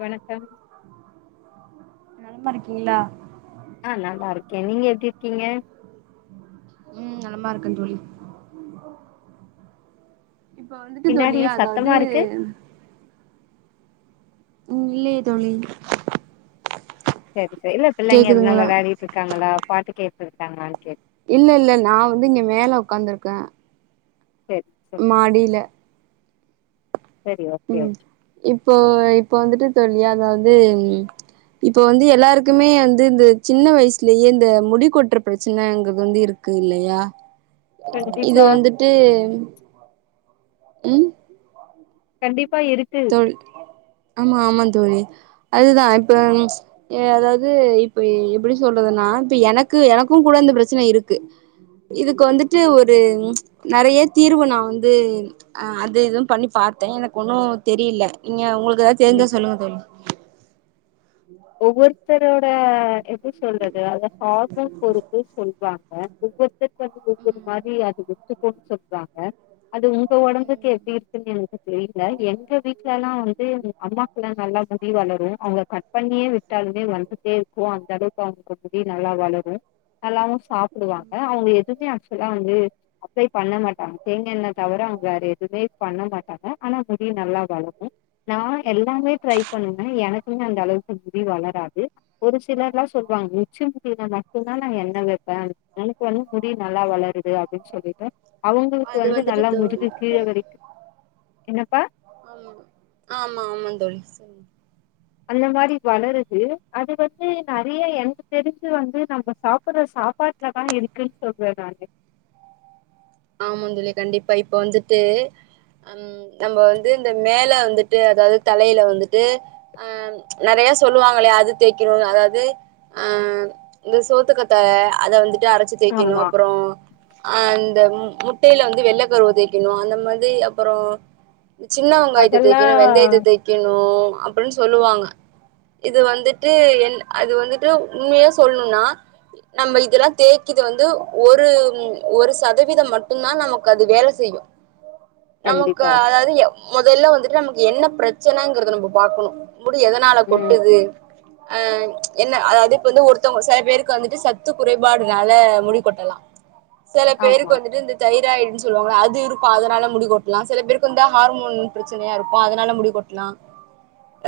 வணக்கம். நலமா இருக்கீங்களா. ஆஹ் நல்லா இருக்கேன் நீங்க எப்படி இருக்கீங்க. உம் நலமா இருக்கே தோழி. இப்ப வந்துட்டு பின்னாடி தோழியே சத்தமா அதாது இருக்கு உம் இல்லையே தோழி. சேரி சேரி இல்ல பிள்ளைங்க எதுனா கேக்குதுங்களா விளாடிட்டு இருக்காங்களா பாட்டு கேட்டுருக்காங்ளான் கே இல்ல இல்ல நான் வந்து இங்க மேல உக்காந்துருக்கே சரி சரி மாடில சரி ஓகே உம் ஓகே இப்போ இப்ப வந்துட்டு தொழ்ழி அதாவது இப்பொ வந்து எல்லாருக்குமே வந்து இந்த சின்ன வயசுலயே இந்த முடி கொட்ற பிரச்சனாங்குது வந்து இருக்கு இல்லையா இது கண்டிப்பா வந்துட்டு ம் கண்டிப் ப்பா இருக்கு தோழி ஆமா ஆமா தோழி அதுதா இப்ப எதாவது இப்ப எப்படி சொல்றதுன்னா இப்ப எனக்கு எனக்கும் கூட இந்த பிரச்சனை இருக்கு இதுக்கு வந்துட்டு ஒரு நெறைய தீர்வ நா வந்து அஹ் அது இதும் பண்ணி பாத்தே எனக்கு ஒண்ணு தெரியல இங்க ஒங்கள் எதாது ம் தெரிஞ்சா சொல்லுங்க தோழி பெரோட எப்டி சொல்றது அத ஹார்மோ பொறுப்பு சொல்வான் அ ஒவ்வொருத்தருக்கது ம் ஒவ்வொரு ம் மாரி அது ஒத்துக்குன் சொல்றாங்க அது உங்க ஒடம்புக்கு எப்டி இருக்குன் எனக்கு தெரியல எங்க வீட்லல்லா வந்து அம்மாக்குல்லா நல்லா முடி வளரு அவங்க கட் பண்ணியே விட்டாலுமே வந்துட்டே இருக்கு அந்த அளவு அவங்க முடி நல்லா வளரு நல்லாவும் சாப்புடுவாங்க அவங்க எதுமே ஆக்சுலா வந்து அப்ளை பண்ண மாட்டாங்க தேங்கா எண்ணத் தவுர அவங்க வேற எதுமே பண்ண மாட்டாங்க ஆனா முடியு நல்லா வளரு நா எல்லாமே ட்ரை பண்ணுவே எனக்குமே அந்த அளவுக் முடி வளராது ஒரு சிலர்லா சொல்லுவாங் உட்சி முடில மட்டுந்தா நா எண்ண வெப்பே எனக்கு வந்து முடி நல்லா வளருது அப்டின் சொல்லிட்டு அவங்களுக்கு அது வந்து வந்துட்டு நல்லா தோழி முதுகு கீழ வரைக்கு என்னப்பா உம் அந்த மாரி வளருது அது வந்து நெறைய எனக்கு தெரிஞ்சு வந்து நம்ம சாப்புர சாப்பாட்லதா இருக்குன் சொல்ற நானு ஆமாந்தொழி கண்டிப்பா இப்ப வந்துட்டு அம் நம்ம வந்து இந்த மேல வந்துட்டு அதாவது தலையில வந்துட்டு அஹ் நெறையா சொல்லுவாங்களே அது தேக்கிறோ அதாவது அஹ் இந்த சோத்துக்கத்தால அத வந்துட் அரச்சு தேக்கணு ஆமா அப்றோ அன் தெம் முட்டையில வந்து வெள்ளக்கருவ தேக்கணு அந்த மாதி அப்பறோ சின்ன வெங்காயத்த அதெல்லா தேக்கணு வெந்தயத்தை தேக்கணூ அப்டின் சொல்லுவாங்க இது வந்துட்டு என் அது வந்துட்டு உண்மைய சொல்ணுன்னா நம்ம இதெல்லா தேய்க்குது வந்து ஒரு ஒரு சதவீதம் மட் டுந்தா நமக்கு அது வேல செய்யு நமக்கு கண்டிப்பா அதாவது எ மொதல்ல வந்துட்டு நமக்கு என்ன பிரச்சனங்றத நம்ம பாக்கணு முடி எதனால ம் கொட்டுது அஹ் என்ன அதாவது இப்ப வந்து ஒருத்தவங்க சில பேருக்கு வந்துட்டு சத்து குறைபாடுனால முடிக்கொட்டலா செல ஆமா பேருக்கு வந்துட்டு இந்த தைராய்ட்ன்னு சொல்லுவாங்கள அது இருக்கு அதனால முடிக்கொட்டலாம் சில பேருக்கு வந்து ஹார்மோன் ப்ரச்சனையா இருக்கு அதனால முடிக்கொட்டலா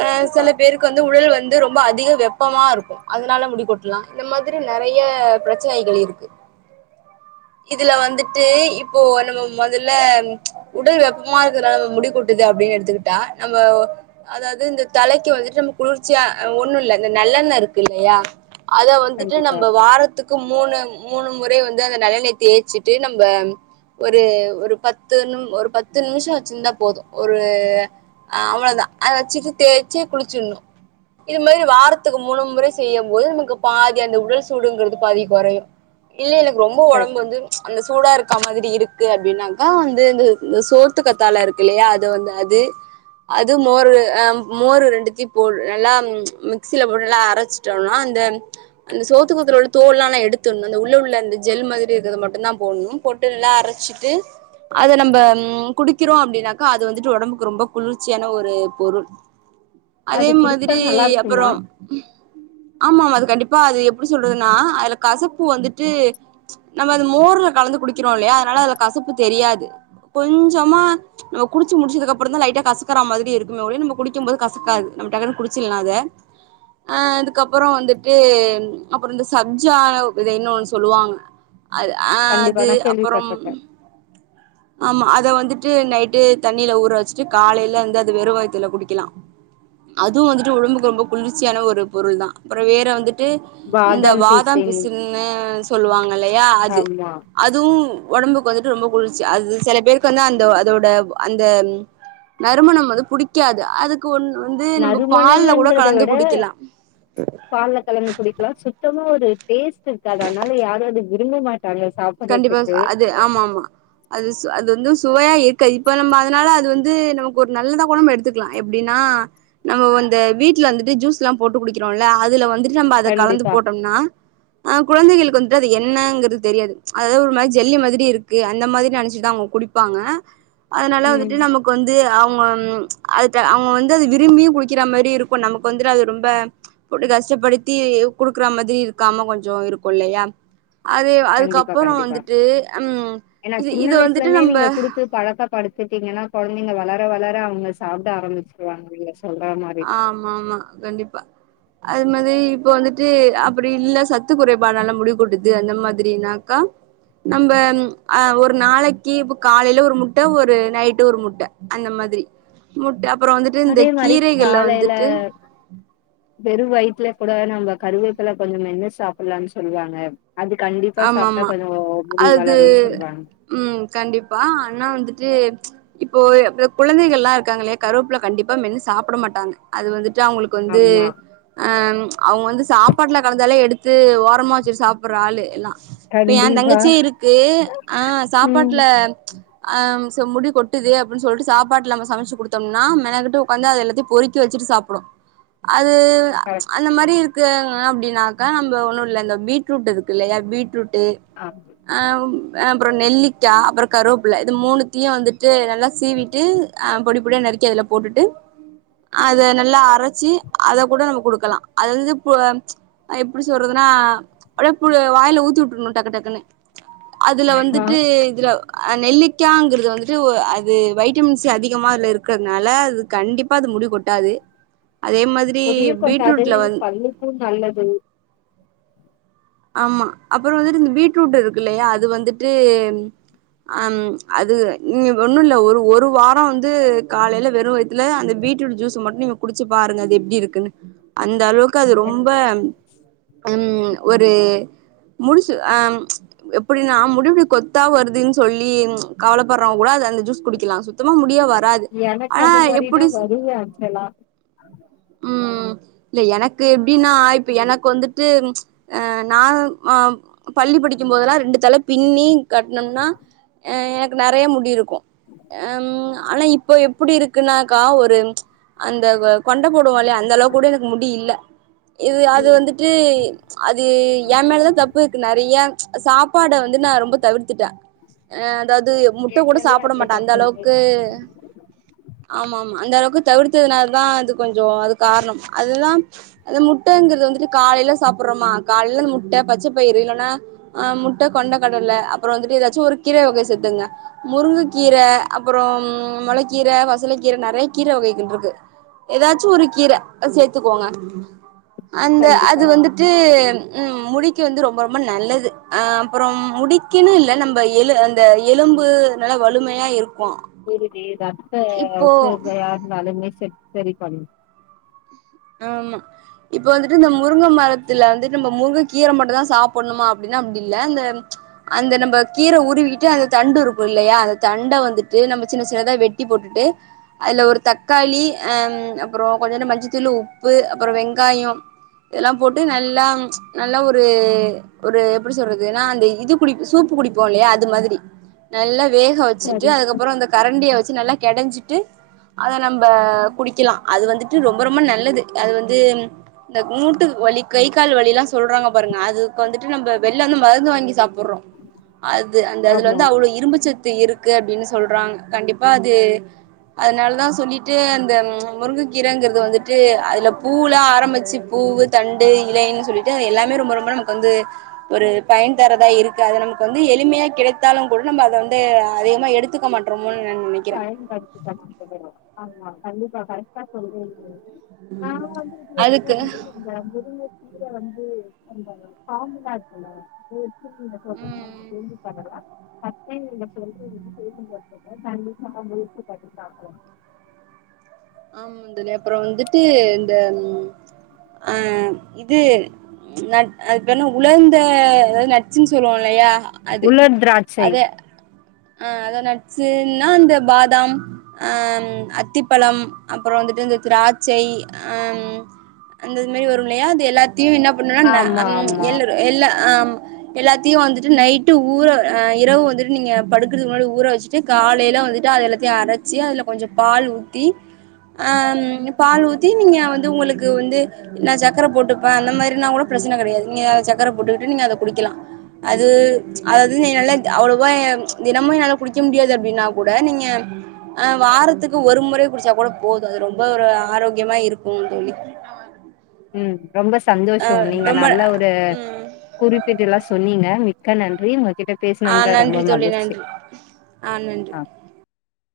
ஆ கண்டிப்பா சில பேருக்கு வந்து உடல் வந் ந்து ரொம்ப அதிக வெப்பமாருக்கு அதனால முடிக்கொட்லா இந்த மாதிரி நெறைய ப்ரெச்சனைகள் இருக்கு இதுல வந்துட் டு இப்போ நம்ப மொதல்ல ம்ச் உடல் வெப்பமா [unintelligible] முடி கொட்டுது அப்டின் எடுத்துக்கிட்டா நம்ப அதாது இந்த தலைக்கு வந்துட்டு நம்ப குளிர்ச்சியா அ ஓன்னுல்ல இந்த நல்லெண்ண இருக்கு இல்லையா அத வந்துட்டு கண்டிப்பா நம்ப வாரத்துக்கு மூனு மூனு முறை வந்து அந்த நல்லெண்ணை தேச்சிட் ட்டு நம்ப ஒரு ஒரு பத்து நிம் ஒரு பத்து நிமிஷோ வச்ருந்தா போது ஒரு அவள தா அத வெச்சிட்டு தேச்சி குளிச்சிர்னு இது மாரி வாரத்துக்கு மூனு முறை செய்யும்போது நமக்கு பாதி அந்த உடல் சூடுங்குறது பாதி கொறையு இல்லல ரொம்ப சரி ஒடம்பு வந்து அந்த சூடா இருக்க மாதிரி இருக்கு அப்டின்னாக்கா வந்து இந்து இந்த சோத்துக்கத்தால இருக்கு இல்லையா அது வந்து அது அது மோரு ஆஹ் மோர் ரெண்டுத்தி போ நல்லா ம்ச் மிக்சிய [unintelligible] நல்லா அரச்ட்டோனா அந்த அந்த சோத்துக்கத்துல உள்ள தோல்லா ஆன எடுத்துர்ணு அந்த உள்ள உள்ள அந்த ஜெல் மாதிரி இருக்கறத மட் ட்டு தா போட்னு போட்டு நல்லா அரச்சிட்டு அத நம்ப குடிக்கிறோ அப்டின்னாக்கா அது வந்துட்டு ஒடம்புக்கு ரொம்ப குளிர்ச்சியான ஒரு பொருள் அதே அது குடிச்சா மாதிரி நல்லா இருக்குமா அப்றோம் ஆமா அது கண்டிப்பா அது எப்டி சொல்றதுன்னா அதுல கசப்பு வந்துட்டு ம்ச் நம்ப மோர்ல கலந்து குடிக்கிறோ இல்லையா அதனால அதுல கசப்பு தெரியாது கொஞ்ஜமா ம்ச் நம்ப குடிச்சி முடிச்சதுக்கப்றோ தா லைட்டா கசக்கற மாதிரி இருக்குமே ஒழிய நம்ப குடிக்க போது கசக்காது நம்ப டக்னு குடிச்சிலா அத அ அதுக்கப்றோ வந்துட்டு அப்றோ இந்த சப்ஜா விதை ஒன்னு சொல்வாங்க அத அ கண்டிப்பா அது நா அப்பறொம் கேள்விப்பட்ருக்கே ஆமா அத வந்துட்டு நைட்டு தண்ணில ஊற வெச்சுட்டு காலைல வந்து அது வெறுவயித்துல குடிக்கிலா அதுவு வந்துட்டு ஒடம்புக்கு ரொம்ப குளிர்ச்சியான ஒரு பொருள் தா அப்றோ வேற வந்துட் ட்டு இந்த பாதாம் பாதம் பிசின் பிசுன்னு சொல்லுவாங்ககில ல்லையா அது ஆமா அதுவு ஒடம்புக்கு வந்துட்டு ரொம்ப குளிர்ச்சி அது செல பேருக்கு வந்து அந்த அதோட அந்த நறுமணம் வந்து புடிக்காது அதுக்கு ஒன் வந்து நம்ம பால்ல கூட நறுமணம்ன்றத கலந்து விட குடிக்கலா பால்ல கலந்து குடிக்கலா சுத்தமா இது டேஸ்ட் இருக்காது அதனால யாரு அத விரும்ப மாட் கண்டிப்பாஸ் அது ஆமா ஆமா அதுஸ் அது வந்துஸ் சுவையா இருக்காது இப்ப நம்ப அதனால அது வந்து நமக்கொரு நல்லதா கூட நம்ப எடுத்துக்லா எப்டின்னா நம்ப வந்த வீட்ல வந்துட்டு ஜூஸ்லா போட்டு குடிக்கிறோல அதுல வந்துட் நம்ப அத கலந்து கண்டிப்பா போட்டோம்னா ஆஹ் கொழந்தைகளுக்கு வந்துட்டு அது என்னங்கறது தெரியாது ம்ச் அதாது ஒரு மாரி ஜெல்லி மாதிரி இருக்கு அந்த மாதிரி நெனச்சிட்டுதா அவங்க குடிப்பாங்க அதனால ம் வந்துட்டு நமக்கு வந்து அவ் ம் அதுட்ட அவங்க வந்து அது விரும்பியு குடிக்கற மாரி இருக்கு நமக்கு வந்துட்டு அது ரொம்ப போட்டு கஷ்டப்படுத்தி குடுக்கற மாதிரி இருக்காம கொஞ்சோ இருக்குல்லையா அது அதுக்கப் கண்டிப்பா கண்டிப்பா ஏனா சின்ன இது வந்துட்டு வயசுலந்தே நம்ம நீங்க குடுத்து பழக்க படுத்திடீங்க அ கொழந்தைங்க வளர வளர அவங்க சாப்ட ஆரம்பிச்சிருவாங்க இல்ல ஆமா ஆமா கண்டிப்பா அது மாதிரி இப்ப வந்துட்டு அப்டி இல்ல சத்து குறைபாடால முடி கொட்டுது அந்த மாதிரினாக்க நம்ப ஆஹ் ஒரு நாளைக்கு இப்ப காலைல ஒரு முட்ட ஒரு நைட்டு ஒரு முட்ட அந்த மாதிரி முட்ட பறோ வந்துட்டு இந்த கீ காலைல வெறு வயித்ல கூட நம்ப கருவேப்பில கொஞ்சோ மென்னு சாப்பலான் சொல்வாங்க ஆமா மா மா அது வளருன்னு சொல்லுவாங்க ம் கண்டிப்பா ஆனா வந்துட்டு ச்ச் இப்போ குழந்தைகள்ல்லா இருக்காங்கள்யா கருவேப்புல கண்டிப்பா மென்னு சாப்ட மாட்டாங்க அது வந்து டு அவ்ங்களுக்கு வந்து ஆமா ஆ ம்ச் அவுங்க வந்து சாப்பாட்ல கலந்தாலே எடுத் த்து ஓரமா வச்சுட் சாப்புற ஆளு எல்லா இப்ப ஏ கண்டிப்பா தங்கச்சியே இருக்கு ஆ ம் சாப்பாட்ல ச்ச் ஆ சோ முடி கொட்டுது அப்டின் சொல்லிட்டு சாப்பாட்ல நம்ம சமச்சு குடுத்தோம்னா மெனகட்டு உக்காந்து அத எல்லாத்தையு பொறிக்கி வச்சுட்டு சாப்டோ அ அது ச்ச் ஆ அந்த மாரி இருக்கு அப் அப்டினாக்கா நம்ப ஒன்னு இல்ல இந்த பீட்ரூட் இருக்குல்லையா பீட்ரூட் [unintelligible] ஆம் அப்புறோ நெல்லிக்கா அப்புறோ கருவேப்புள இது மூணுத்தியு வந்துட்டு நல்லா சீவிட்டு அ பொடி பொடியா நறுக்கி அதுல போட்டுட்டு அத நல்லா அரச்சு அத கூட நம்ம குடுக்கலா அது [unintelligible] பு ச்ச் எப்டி சொல்றதுனா [unintelligible] பு வாயில ஊத்தி உட்ருணு டக்கு டக்குனு அதுல வந்துட்டு இதுல ஆ நெல்லிக்காங்றது வந்துட்டு ஒ அது வைட்டமின்சி அதிகமா அத்ல இருக்கிற்த்னால அது கண்டிப்பா அது முடி கொட்டாது அதே மாதிரி முடியு கொட்டாது பீட்ரூட்ல வந் பல்லுக்கு நல்லது ஆமா அப்புறோ வந்துட்டு இந்த பீட்ரூட் இருக்கு இல்லயா அது வந்துட்டு அம் அது நீங்க ஒண்ணுல்ல ஒரு ஒரு வாரோ வந்து காலையில வெறும் வயத்துல அந்த பீட்ரூட் ஜூஸ் மட்டு நீங்க குடிச்சு பாருங்க அது எப்டி இருக்குன்னு அந்த அளவுக் கது ரொம்ப ம் ஒரு முடிசு ஆ எப்படினா முடிவுடி கொத்தா வருதுனு சொல்லி கவலப்படுறவங் கூட அது அந்த ஜூஸ் குடிக்கலா சுத்தமா முடியா வர் எனக்கு அந்த மாரிதா வருவே அக்சலா ம் இல்ல எனக்கு எப்டின்னா இப்ப எனக்கு வந்துட்டு ஆ நா ஆஹ் பள்ளி படிக்குபோதெல்லா ரெண்டு தல பின்னி கட்ணும்னா நெறைய முடி இருக்கு ஏ ம் ஆனா இப்போ எப்டி இருக்குன்னாக்கா ஒரு அந்த கொண்ட போடுவோல்லஅந்த அளவுக் கூட எனக்கு முடி இல்ல இது அது ம் வந்துட்டு அது ஏ மேலதா தப்பு இருக்கு நெறைய சாப் பாட வந்து நா ரொம்ப தவிர்த்திட்ட ஆ அதாது முட்ட கூட ஏற்கனவே சாப்பிட அதே மாட்ட அந்த தப்பு இருக்கு அளவுக்கு ஆமா மா மா ஆ அந்த அளவுக் கு தவிர்த்ததுனால தா அது கொஞ்சோ அது காரணம் அதுதா அ முட்டங்கிறது வந்துட்டு காலையில சாப் ப்புறோமா காலேல்ல முட்ட பச்சை பயிறு இல்லன்னா அ முட்ட கொண்டை கடல்ல அப்புறோ வந்துட்டு ஏதாச்சு ஒரு கீரை வக சேர்த்துங்க முருங்க கீரை அப்புறோம் முளக்கீரை வசல கீரை நெறைய கீரை வகைகள் இருக்கு ஏதாச்சு ஒரு கீர சேர்த்துக்கோங்க அந்த அது கண்டிப்பா வந்து து உம் முடிக்கு வந்து ரொம்ப ரொம்ப நல்லது அ அப்பறோ முடிக்கன்னு இல்ல நம்ம எலு அந்த எலும்பு நல்ல வலமையா இருக்கு [unintelligible] ரத்த இப்போ சோகையா இருந்தாலுமே செ செரி பண்ணு ஆமா இப்ப வந்துட்டு இந்த முருங்க மரத்துல வந்துட்டு நம்ம முருங்க கீர மட்டு தா சாப்பிடணுமா அப்டின்னா அப்டி இல்ல அந்த அந்த நம்ம கீர உருவிட்டு அந்த தண்டு இருக்கு இல்லையா அந்த தண்ட வந்துட்டு நம்ம சின்ன சின்னதா வெட்டி போட்டுட்டு அதுல ஒரு தக்காளி அஹ் அப்புறோ கொஞ்சோண்டு மஞ்ச தில்லு உப்பு அப்பறோ வெங்காயம் இதல்லா போட்டு நல்லா ம் நல்லா ஒரு ஒரு எப்படி சொல்றது நா வந்து இது புடி சூப்பு குடிப்போ இல்லையா அது மாதிரி நல்லா வேக வெச்சுட்டு சரி அதுக்கப்ரோ அந்த கரண்டிய ச்சு நல்லா கெடஞ்சிட்டு அத நம்ப குடிக்கலா அது வந்துட்டு ரொம் ம்ப ரொம்ப நல்லது அது வந்து இந்த மூட்டு வலி கை கால் வலி எல்லாம் சொல்றாங்க பாருங்க அதுக்கு வந்துட்டு நம்ம வெள்ள இருந்து மருந்து வாங்கி சாப் ப்புறோம் அது அந்த அதுல ஆமா வந்து அவ்வளவு இரும்பு சத் த்து இருக்கு அப்படின்னு சொல்றாங்க கண்டிப்பா அது அதனாலதா சொல்லிட்டு அந்த முருங்க கீரைங்கற அது வந்துட்டு அதுல பூலா ஆரம்பிச்சு பூவு தண்டு இலைன்னு சொல்லிட்டு எல்லாமே ரொம்ப ரொம்ப நமக்கு வந்து ஒரு பயன் தரதா இருக்கு அத நமக்கு வந்து எளிமையா கிடைத்தாலு கூட நம்ம அத வந்து அதிகமா எடுத்துக்க மாட்ரோ பயன்படுத்திக்க மாட்டிக்கிறோ ஆமா கண்டிப்பா கரெக்டா சொல்றீங்களே நான் வந்து இது எதுகோ அதுக்கு வந்து அந்த முருங்கக் கீர வந்து [unintelligible] காம்பு தா ஆட் பண்ணுவாங்க ம் [inaudible] [inaudible] [inaudible] ஆமா தோழி அப்புற வந்துட்டு இந்த ம் அஹ் இது நட் அது பேர் என்ன உலர்ந்த அதாவது நட்சுன்னு சொல்லுவோ நறையா அது உலர் திராட்சை அத அஹ் அத நட்சுன்னா அந்த பாதாம் ஆஹ் அத்திப்பழம் அப்புறோ வந்துட்டு இந்த திராட்சை ஆஹ் அந்தது மாரி வரு இல்லையா அது எல்லா தியும் என்ன பண்ணுனா ந ஆமா அம் ஆமா எள்ளுரு எல்லா ஆஹ்ம் எல்லாத்தையு வந்துட்டு நைட்டு ஊர அஹ் இரவு வந்துட்டு நீங்க படுக்கிறதுக்கு முன்னாடி ஊற வச்சுட்டு காலையில வந்துட்டு அது எல்லாத்தையு அரச்சி அதுல கொஞ்சோ பால் ஊத்தி ஆஹ ம் பால் ஊத்தி நீங்க வந்து உங்களுக்கு வந்து நா சக்கர போட்டுப்பே அந்த மாரி நா கூட பிரச்சனை கிடையாது நீங்க அத சக்கரை போட்டுக்கிட்டு நீங்க அத குடிக்கலா அது அதாவது நீங்க நல்லா எக் அவ்வளோவா தினமு என்னால குடிக்க முடியாது அப்படின்னா கூட நீங்க ஆஹ் வாரத்துக்கு ஒரு முறை குடிச்சா கூட போது அது ரொம்ப ஒரு ஆரோக்கியமா இருக்கு தோழி உம் ரொம்ப ஆ சந்தோஷோ நீங்க ரொம்ப நல்ல ஒரு ம் குறிப்பீடு எல்லா சொன்னீங்க மிக்க நன்றி உங்க ஆஹ் நன்றி தோழி நன்றி ஆஹ் நன்றி ஆ